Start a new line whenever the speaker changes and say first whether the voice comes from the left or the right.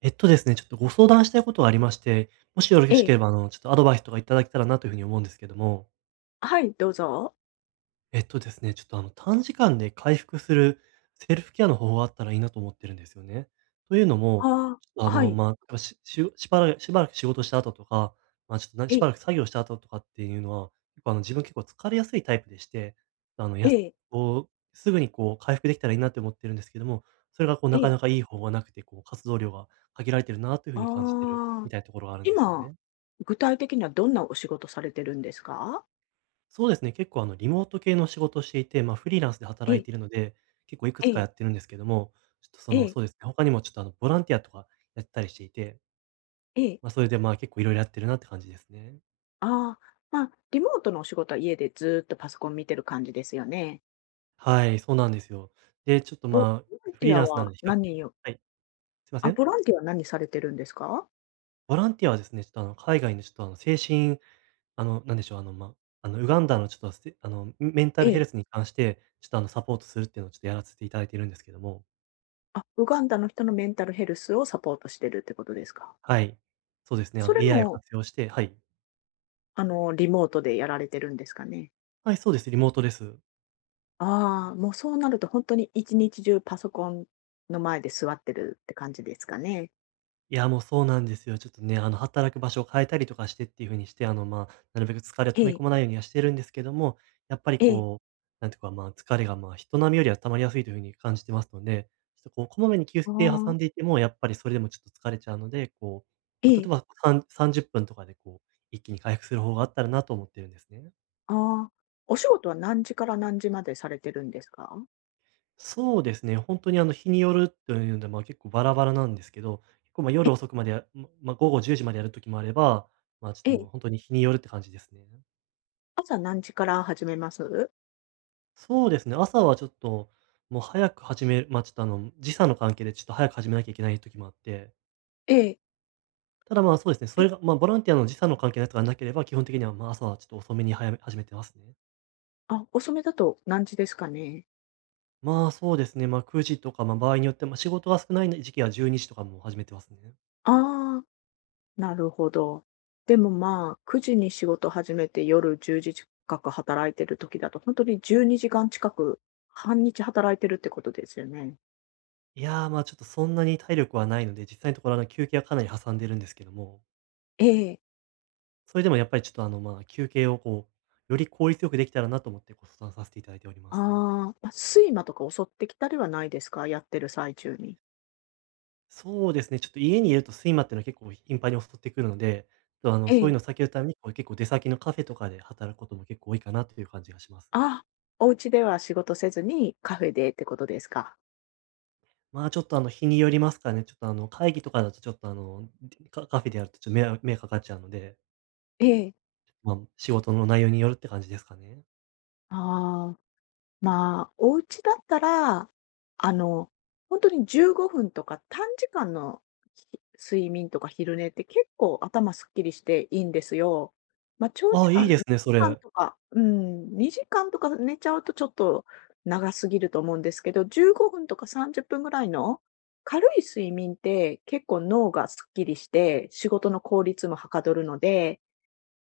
right: えっとですね、ちょっとご相談したいことがありまして、もしよろ
left: え
right: しけ
left: え。
right: れば、ちょっとアドバイスとかいただけたらなというふうに思うんですけども。
left: はい、どうぞ。
right: えっとですね、ちょっとあの短時間で回復するセルフケアの方法があったらいいなと思ってるんですよね。というのも、
left: ああ、
right: ちょっとあ
left: は
right: の、
left: い。
right: 例えばしばらく仕事した後とか、まあ、ちょっとなし
left: え、
right: ばらく作業した後とかっていうのは、結構自分結構疲れやすいタイプでして、あの
left: え
right: やす
left: え、
right: こうすぐにこう回復できたらいいなって思ってるんですけども、それがこう
left: え
right: なか
left: え。
right: なかいい方法がなくて、こう活動量が限られてるなというふうに感じてる
left: ああ、
right: みたいなところがあるんですよ
left: 今、
right: ね。
left: 具体的にはどんなお仕事されてるんですか？
right: そうですね、結構リモート系の仕事をしていて、まあ、フリーランスで働い
left: え、
right: ているので、結構いく
left: え
right: つかや
left: え、
right: ってるんですけども、ちょっとそ
left: え
right: の、
left: え、
right: そうですね、他にもちょっとあのボランティアとかやったりしていて、
left: ええ。
right: まあ、それでまあ結構いろいろやってるなって感じですね。
left: ああ、まあ、リモートのお仕事は家でずーっとパソコン見てる感じですよね。
right: はい、そうなんですよ。で、ちょっと
left: ボ
right: まあ、
left: ボラン
right: フ
left: テ
right: リ
left: ィ
right: ー
left: ア
right: ランスなの
left: は
right: で比較的
left: 何を
right: はい、すいませ
left: あ、
right: ん。
left: ボランティアは何されてるんですか？
right: ボランティアはですね、ちょっとあの海外のちょっとあの精神あのなんでしょう、あのまあ、あのウガンダのちょっとせあのメンタ
left: え
right: ルヘル
left: え。
right: スに関して、ちょっとあのサポートするっていうのをちょっとやらせていただいているんですけども、
left: あ、ウガンダの人のメンタルヘルスをサポートしてるってことですか？
right: はい。そうですね、あ
left: そ
right: の
left: れ
right: AI を
left: も、
right: 活用してはい。
left: あの、リモートでやられてるんですかね？
right: はい、そうです。リモートです。
left: ああ、もうそうなると本当に一日中パソコンの前で座ってるって感じですかね。
right: いや、もうそうなんですよ。ちょっとね、働く場所を変えたりとかしてっていう風にして、まあ、なるべく疲れを
left: え
right: 溜め
left: え、
right: 込まないようにはしてるんですけども、やっぱり
left: ええ、
right: こう、なんていうか、まあ、疲れが、まあ、人並みよりは溜まりやすいという風に感じてますので、ちょっとこう、こまめに休
left: あ
right: 憩挟
left: あ、
right: んでいても、やっぱりそれでもちょっと疲れちゃうので、こう、
left: え
right: まあ、例え
left: え、
right: ばさん30分とかでこう、一気に回復する方法があったらなと思ってるんですね。
left: ああ。お仕事は何時から何時までされてるんですか？
right: そうですね、本当に日によるというので、まあ、結構バラバラなんですけど、結構、ま、夜
left: え、
right: 遅くまでやままあ、午後10時までやる時もあれば、まあ、ちょっ
left: え
right: とも
left: え。
right: う本当に日によるって感じですね。
left: 朝何時から始めます？
right: そうですね、朝はちょっと、もう早く始めるまあ、ちょっとあの、時差の関係でちょっと早く始めなきゃいけない時もあって、
left: ええ、
right: ただ、ま、そうですね、そ
left: え、
right: れが、まあ、ボランティアの時差の関係のやつがなければ、基本的には、ま、朝はちょっと遅めに始めてますね。
left: あ、遅めだと何時ですかね？
right: まあ、そうですね、ま、9時とか、まあ、場合によって、まあ、仕事が少ない時期は12時とかも始めてますね。
left: ああ、なるほど。でも、まあ、9時に仕事始めて夜10時近く働いてる時だと、本当に12時間近く、半日働いてるってことですよね。
right: いやー、まあ、ちょっとそんなに体力はないので、実際のところ、休憩はかなり挟んでるんですけども、
left: ええ。
right: それでもやっぱりちょっと、まあ、休憩をこう、より効率よくできたらなと思ってご相談させていただいておりま
left: あ
right: す。
left: あ、ま、睡魔とか襲ってきたりはないですか？やってる最中に。
right: そうですね、ちょっと家にいると睡魔っていうのは結構頻繁に襲ってくるので、ちょっとあの、
left: え
right: そういう
left: え。
right: のを避けるために、こう、結構出先のカフェとかで働くことも結構多いかなという感じがします。
left: あ、お家では仕事せずにカフェでってことですか？
right: まあ、ちょっと、日によりますからね、ちょっと、会議とかだとちょっと、カフェでやるとちょっと目かかっちゃうので、
left: ええ。
right: まあ、仕事の内容によるって感じですかね。
left: ああ。まあ、お家だったら、あの、ほんに15分とか短時間のひ睡眠とか昼寝って結構頭すっきりしていいんですよ。まあ、長
right: あ
left: 時
right: あ、い
left: 間
right: いですね、
left: 2
right: そ
left: 時間
right: れ。
left: とか、うん、2時間とか寝ちゃうとちょっと長すぎると思うんですけど、15分とか30分ぐらいの軽い睡眠って結構脳がすっきりして、仕事の効率もはかどるので、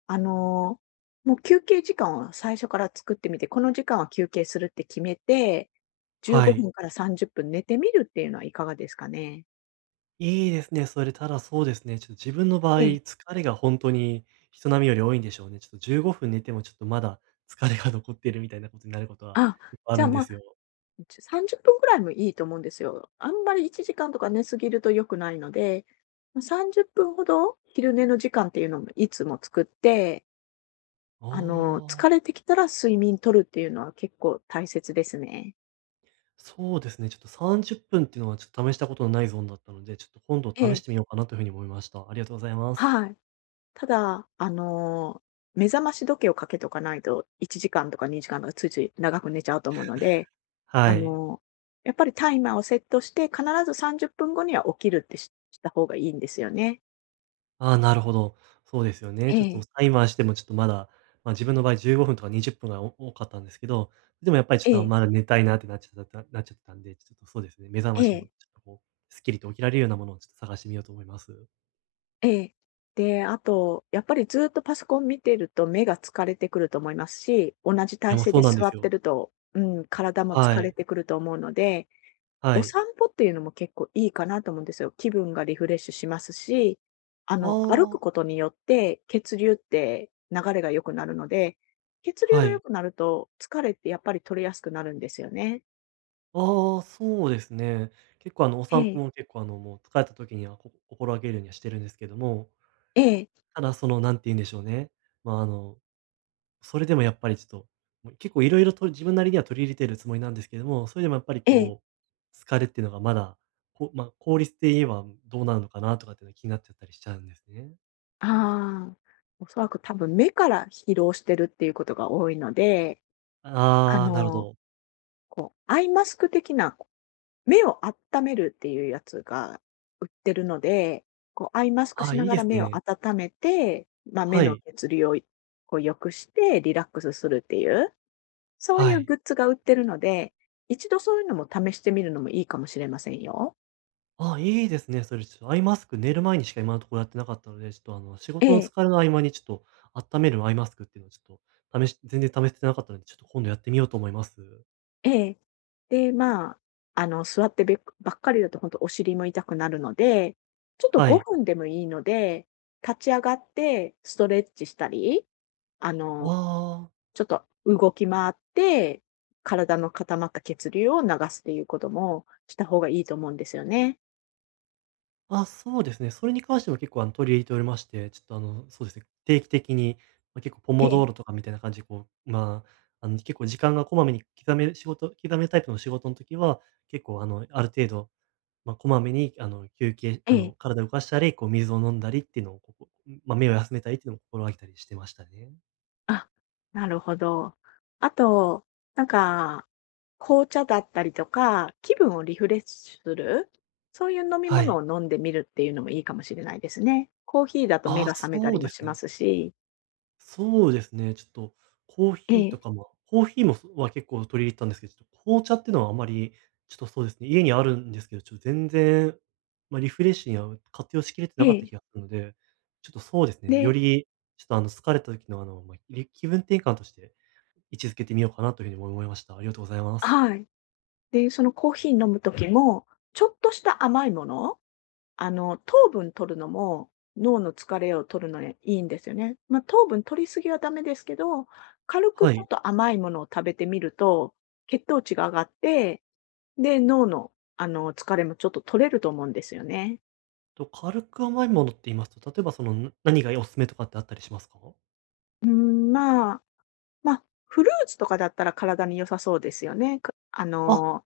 left: あの、もう休憩時間を最初から作ってみて、この時間は休憩するって決めて、15
right: はい。
left: 分から30分寝てみるっていうのはいかがですかね？
right: いいですね。それ、ただそうですね、ちょっと自分の場合、
left: ええ。
right: 疲れが本当に人並みより多いんでしょうね。ちょっと15分寝てもちょっとまだ疲れが残っているみたいなことになることは
left: あ、
right: 結構あ
left: じゃ
right: る
left: あ、
right: んで
left: まあ、
right: すよ。
left: 30分ぐらいもいいと思うんですよ。あんまり1時間とか寝すぎると良くないので、ま、30分ほど昼寝の時間っていうのもいつも作って、
right: あ
left: あの、
right: あ、
left: 疲れてきたら睡眠取るっていうのは結構大切ですね。
right: そうですね、ちょっと30分っぷんっていうのはちょっと試したことのないゾーンだったので、ちょっと今度
left: え
right: 試し
left: え、
right: てみようかなというふうに思いました。ありがとうございます。
left: はい。ただ、あの、目覚まし時計をかけとかないと、1時間とか2時間とかついつい長く寝ちゃうと思うので、あ
right: はい。
left: の、やっぱりタイマーをセットして、必ず30分後には起きるってした方がいいんですよね。
right: ああ、なるほど。そうですよ
left: え
right: ね。ちょっと
left: え。
right: タイマーしてもちょっとまだ、まあ、自分の場合15分とか20分が多かったんですけど、でもやっぱりちょ
left: え
right: っと
left: え、
right: まだ寝たいなってなっちゃったんで、ちょっとそうですね、目覚
left: え
right: ましも
left: え、
right: ちょっとこう、すっきりと起きられるようなものをちょっと探してみようと思います。
left: ええ。で、あと、やっぱりずっとパソコン見てると目が疲れてくると思いますし、同じ
right: いや、
left: 体
right: もう
left: 勢
right: そ
left: で
right: うなんで
left: 座
right: す
left: って
right: よ。
left: ると、うん、体も
right: は
left: 疲れ
right: い。
left: てくると思うので、
right: は
left: お
right: い。
left: 散歩っていうのも結構いいかなと思うんですよ。気分がリフレッシュしますし、あ
right: あ
left: の、歩く
right: あ、
left: ことによって血流って流れが良くなるので、血流
right: は
left: が良
right: い。
left: くなると疲れってやっぱり取れやすくなるんですよね。
right: ああ、そうですね。結構お
left: え
right: 散歩
left: え、
right: も結構もう疲れた時には心がけるようにはしてるんですけども、
left: ええ、
right: ただその、なんて言うんでしょうね、まあ、あのそれでもやっぱりちょっと、もう結構いろいろと自分なりには取り入れてるつもりなんですけども、それでもやっぱり
left: ええ。
right: こう、疲れっていうのがまだ、こう、まあ、効率で言えばどうなるのかなとかっていうのが気になっちゃったりしちゃうんですね。
left: ああ、おそらく多分目から疲労してるっていうことが多いので、あ
right: ああ、なるほ
left: の、
right: ど。
left: こう、アイマスク的な、目を温めるっていうやつが売ってるので、こうアイマスク
right: あ
left: し
right: あ、
left: な
right: いい
left: が
right: で
left: ら
right: す
left: 目を
right: ね。
left: 温めて、まあ、目
right: は
left: の
right: い、
left: 血流をこう良くしてリラックスするっていう、そうい
right: は
left: う
right: い。
left: グッズが売ってるので、一度そういうのも試してみるのもいいかもしれませんよ。
right: ああ、いいですね。それちょっとアイマスク、寝る前にしか今のところやってなかったので、ちょっとあの仕
left: え
right: 事の
left: え、
right: 疲れの合間にちょっと温めるアイマスクっていうのをちょっと試し全然試してなかったので、ちょっと今度やってみようと思います。
left: ええ。で、まあ、あの、座ってべばっかりだと本当お尻も痛くなるので、ちょっと
right: はい。
left: 5分でもいいので、立ち上がってストレッチしたり、あ
right: わ
left: の、
right: あ。
left: ちょっと動き回って、体の固まった血流を流すっていうこともした方がいいと思うんですよね。
right: あ、そうですね。それに関しても結構、取り入れておりまして、ちょっと、そうですね、定期的に、まあ、結構ポ
left: え
right: モドーロ
left: え。
right: とかみたいな感じで、こう、まあ、結構時間がこまめに刻める仕事刻めタイプの仕事の時は、結構、ある程度、まあ、こまめに、休憩
left: え
right: あの、
left: え。
right: 体を動かしたり、こう、水を飲んだりっていうのを、まあ、目を休めたりっていうのを心がけたりしてましたね。
left: あ、なるほど。あと、なんか、紅茶だったりとか、気分をリフレッシュする、そういう飲み
right: は
left: 物
right: い。
left: を飲んでみるっていうのもいいかもしれないですね。コーヒーだと目
right: ああ、
left: が覚めた
right: そう
left: り
right: で
left: も
right: す
left: しま
right: ね。
left: すし。
right: そうですね、ちょっとコー
left: え
right: ヒーと
left: え、
right: かまあコーヒーもそは結構取り入れてたんですけど、ちょっと紅茶っていうのはあまり、ちょっとそうですね、家にあるんですけど、ちょっと全然、まあ、リフレッシュには活用しきれて
left: え
right: なかった
left: え。
right: 気がするので、ちょっとそうですね、よ
left: で、
right: りちょっとあの疲れた時の気分転換として位置づけてみようかなというふうにも思いました。ありがとうございます。
left: はい。で、そのコーヒー飲むときも、ちょっとした甘いもの、あの、糖分取るのも、脳の疲れを取るのにいいんですよね。まあ、糖分取りすぎはダメですけど、軽く
right: は
left: ちょっ
right: い。
left: と甘いものを食べてみると、血糖値が上がって、で、脳の、あの、疲れもちょっと取れると思うんですよね。
right: と、軽く甘いものって言いますと、例えばその、何がおすすめとかってあったりしますか？
left: うーん、まあ、まあ、フルーツとかだったら体に良さそうですよね。か、あ
right: あ、
left: の、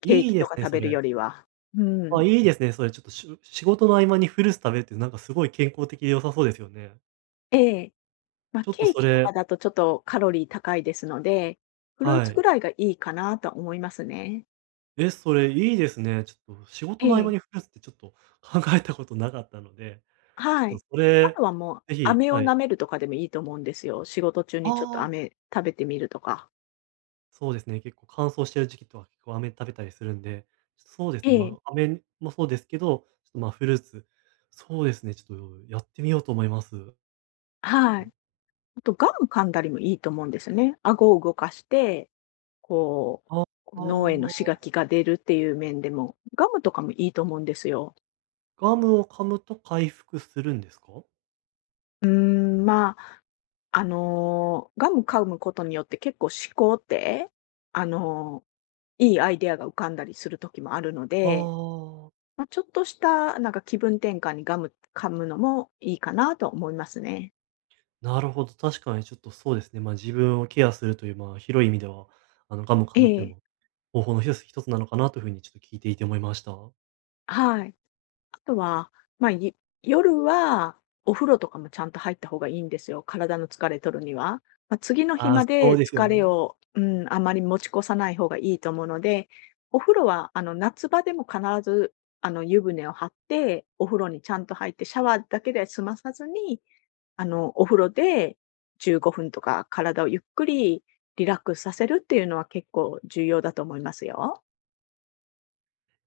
left: ケー
right: いい
left: キ
right: で
left: と
right: す
left: か
right: ね、
left: 食
right: そ
left: べるよ
right: れ。
left: りは。う
right: あ、
left: ん。
right: いいですね。それちょっと、仕事の合間にフルーツ食べるってなんかすごい健康的で良さそうですよね。
left: ええ。まあ、
right: ちょっと
left: ケー
right: そ
left: キとか
right: れ
left: だとちょっとカロリー高いですので、フルー
right: は
left: ツぐ
right: い。
left: らいがいいかなと思いますね。
right: え、それいいですね。ちょっと仕事
left: え
right: の合間
left: え、
right: にフルーツってちょっと考えたことなかったので、ち
left: は
right: ょっ
left: い。
right: とそ
left: あ
right: れ、
left: とはもう、
right: ぜひ
left: 飴を
right: は
left: 舐
right: い。
left: めるとかでもいいと思うんですよ。仕事中にちょっと
right: ああ、
left: 飴食べてみるとか。
right: そうですね、結構乾燥してる時期とか結構飴食べたりするんで、そうです
left: え
right: ね、
left: え、
right: まあ、飴もそうですけど、ちょっとま、フルーツ、そうですね、ちょっとやってみようと思います。
left: はい。あとガム噛んだりもいいと思うんですよね。顎を動かして、こう、
right: あ
left: こう脳
right: あ
left: への刺
right: ー、
left: 激が出るっていう面でも、ガムとかもいいと思うんですよ。
right: ガムを噛むと回復するんですか？
left: うーん、まあ、あの、ガム噛むことによって結構思考って、あの、いいアイデアが浮かんだりする時もあるの
right: あ
left: で、
right: あ、
left: まあ、ちょっとしたなんか気分転換にガム噛むのもいいかなと思いますね。
right: なるほど、確かにちょっとそうですね。まあ、自分をケアするという、まあ、広い意味では、ガムを噛
left: え
right: むっていうの
left: え、
right: も方法の一つなのかなというふうにちょっと聞いていて思いました。
left: はい。あとは、まあ、夜はお風呂とかもちゃんと入った方がいいんですよ、体の疲れ取るには。まあ、次の日
right: ああ、
left: ま
right: そ
left: で
right: うですよ
left: 疲れ
right: ね。
left: を、うん、あまり持ち越さない方がいいと思うので、お風呂はあの、夏場でも必ず、あの、湯船を張って、お風呂にちゃんと入ってシャワーだけで済まさずに、あの、お風呂で15分とか体をゆっくりリラックスさせるっていうのは結構重要だと思いますよ。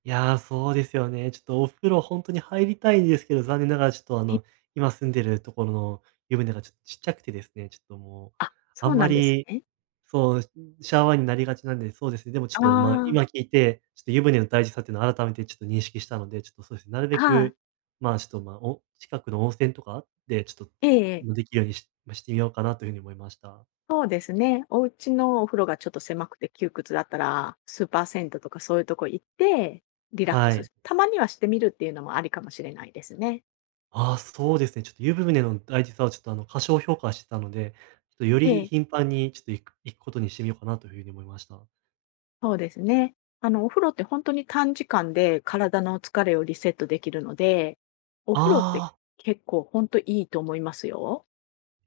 right: いやー、そうですよね。ちょっとお風呂本当に入りたいんですけど、残念ながらちょっと、
left: え、
right: 今住んでるところの湯船がちょっとちっちゃくてですね、ちょっともう、
left: あ。
right: あ
left: そう
right: ん
left: な
right: ま
left: んです
right: り
left: ね。
right: そう、ャワーになりがちなんで、そうですね。でもちょっ
left: あ
right: と、まあ、今
left: あ、
right: 聞いて、ちょっと湯船の大事さっていうのを改めてちょっと認識したので、ちょっとそうですね、なるべ
left: はい。
right: く、まあ、ちょっと、まあ、お近くの温泉とかで、ちょっと、
left: ええ、ええ。
right: できるようにしましてみようかなというふうに思いました。
left: そうですね。お家のお風呂がちょっと狭くて窮屈だったら、スーパー銭湯とかそういうとこ行って、リラック
right: は
left: ス
right: い。
left: したまにはしてみるっていうのもありかもしれないですね。
right: ああ、そうですね。ちょっと湯船の大事さをちょっと、過小評価してたので、ちょっとよ
left: え
right: り
left: え。
right: 頻繁にちょっと行くことにしてみようかなというふうに思いました。あ
left: そうですね。あの、お風呂って本当に短時間で体の疲れをリセットできるので、お風呂って
right: あ。
left: 結構本当いいと思いますよ。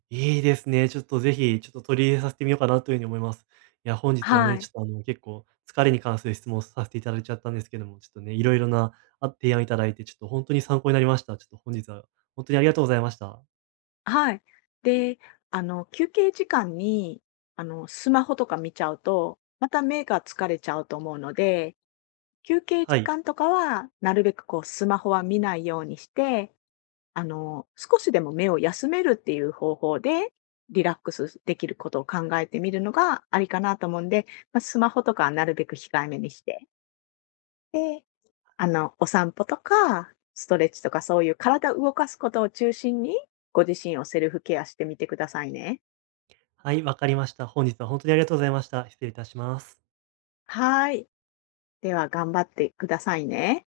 right: いいですね。ちょっとぜひ、ちょっと取り入れさせてみようかなというふうに思います。いや、本日は
left: は
right: ね、ち
left: い。
right: ょっとあの、結構疲れに関する質問をさせていただいちゃったんですけども、ちょっとね、いろいろな、あ、提案いただいて、ちょっと本当に参考になりました。ちょっと本日は本当にありがとうございました。
left: はい。で、あの、休憩時間に、あの、スマホとか見ちゃうと、また目が疲れちゃうと思うので、休憩
right: は
left: 時
right: い。
left: 間とかは、なるべくこうスマホは見ないようにして、あの、少しでも目を休めるっていう方法で、リラックスできることを考えてみるのがありかなと思うんで、まあ、スマホとかはなるべく控えめにして、で、あの、お散歩とか、ストレッチとかそういう体を動かすことを中心に、ご自身をセルフケアしてみてくださいね。
right: はい、わかりました。本日は本当にありがとうございました。失礼いたします。
left: はい。では頑張ってくださいね。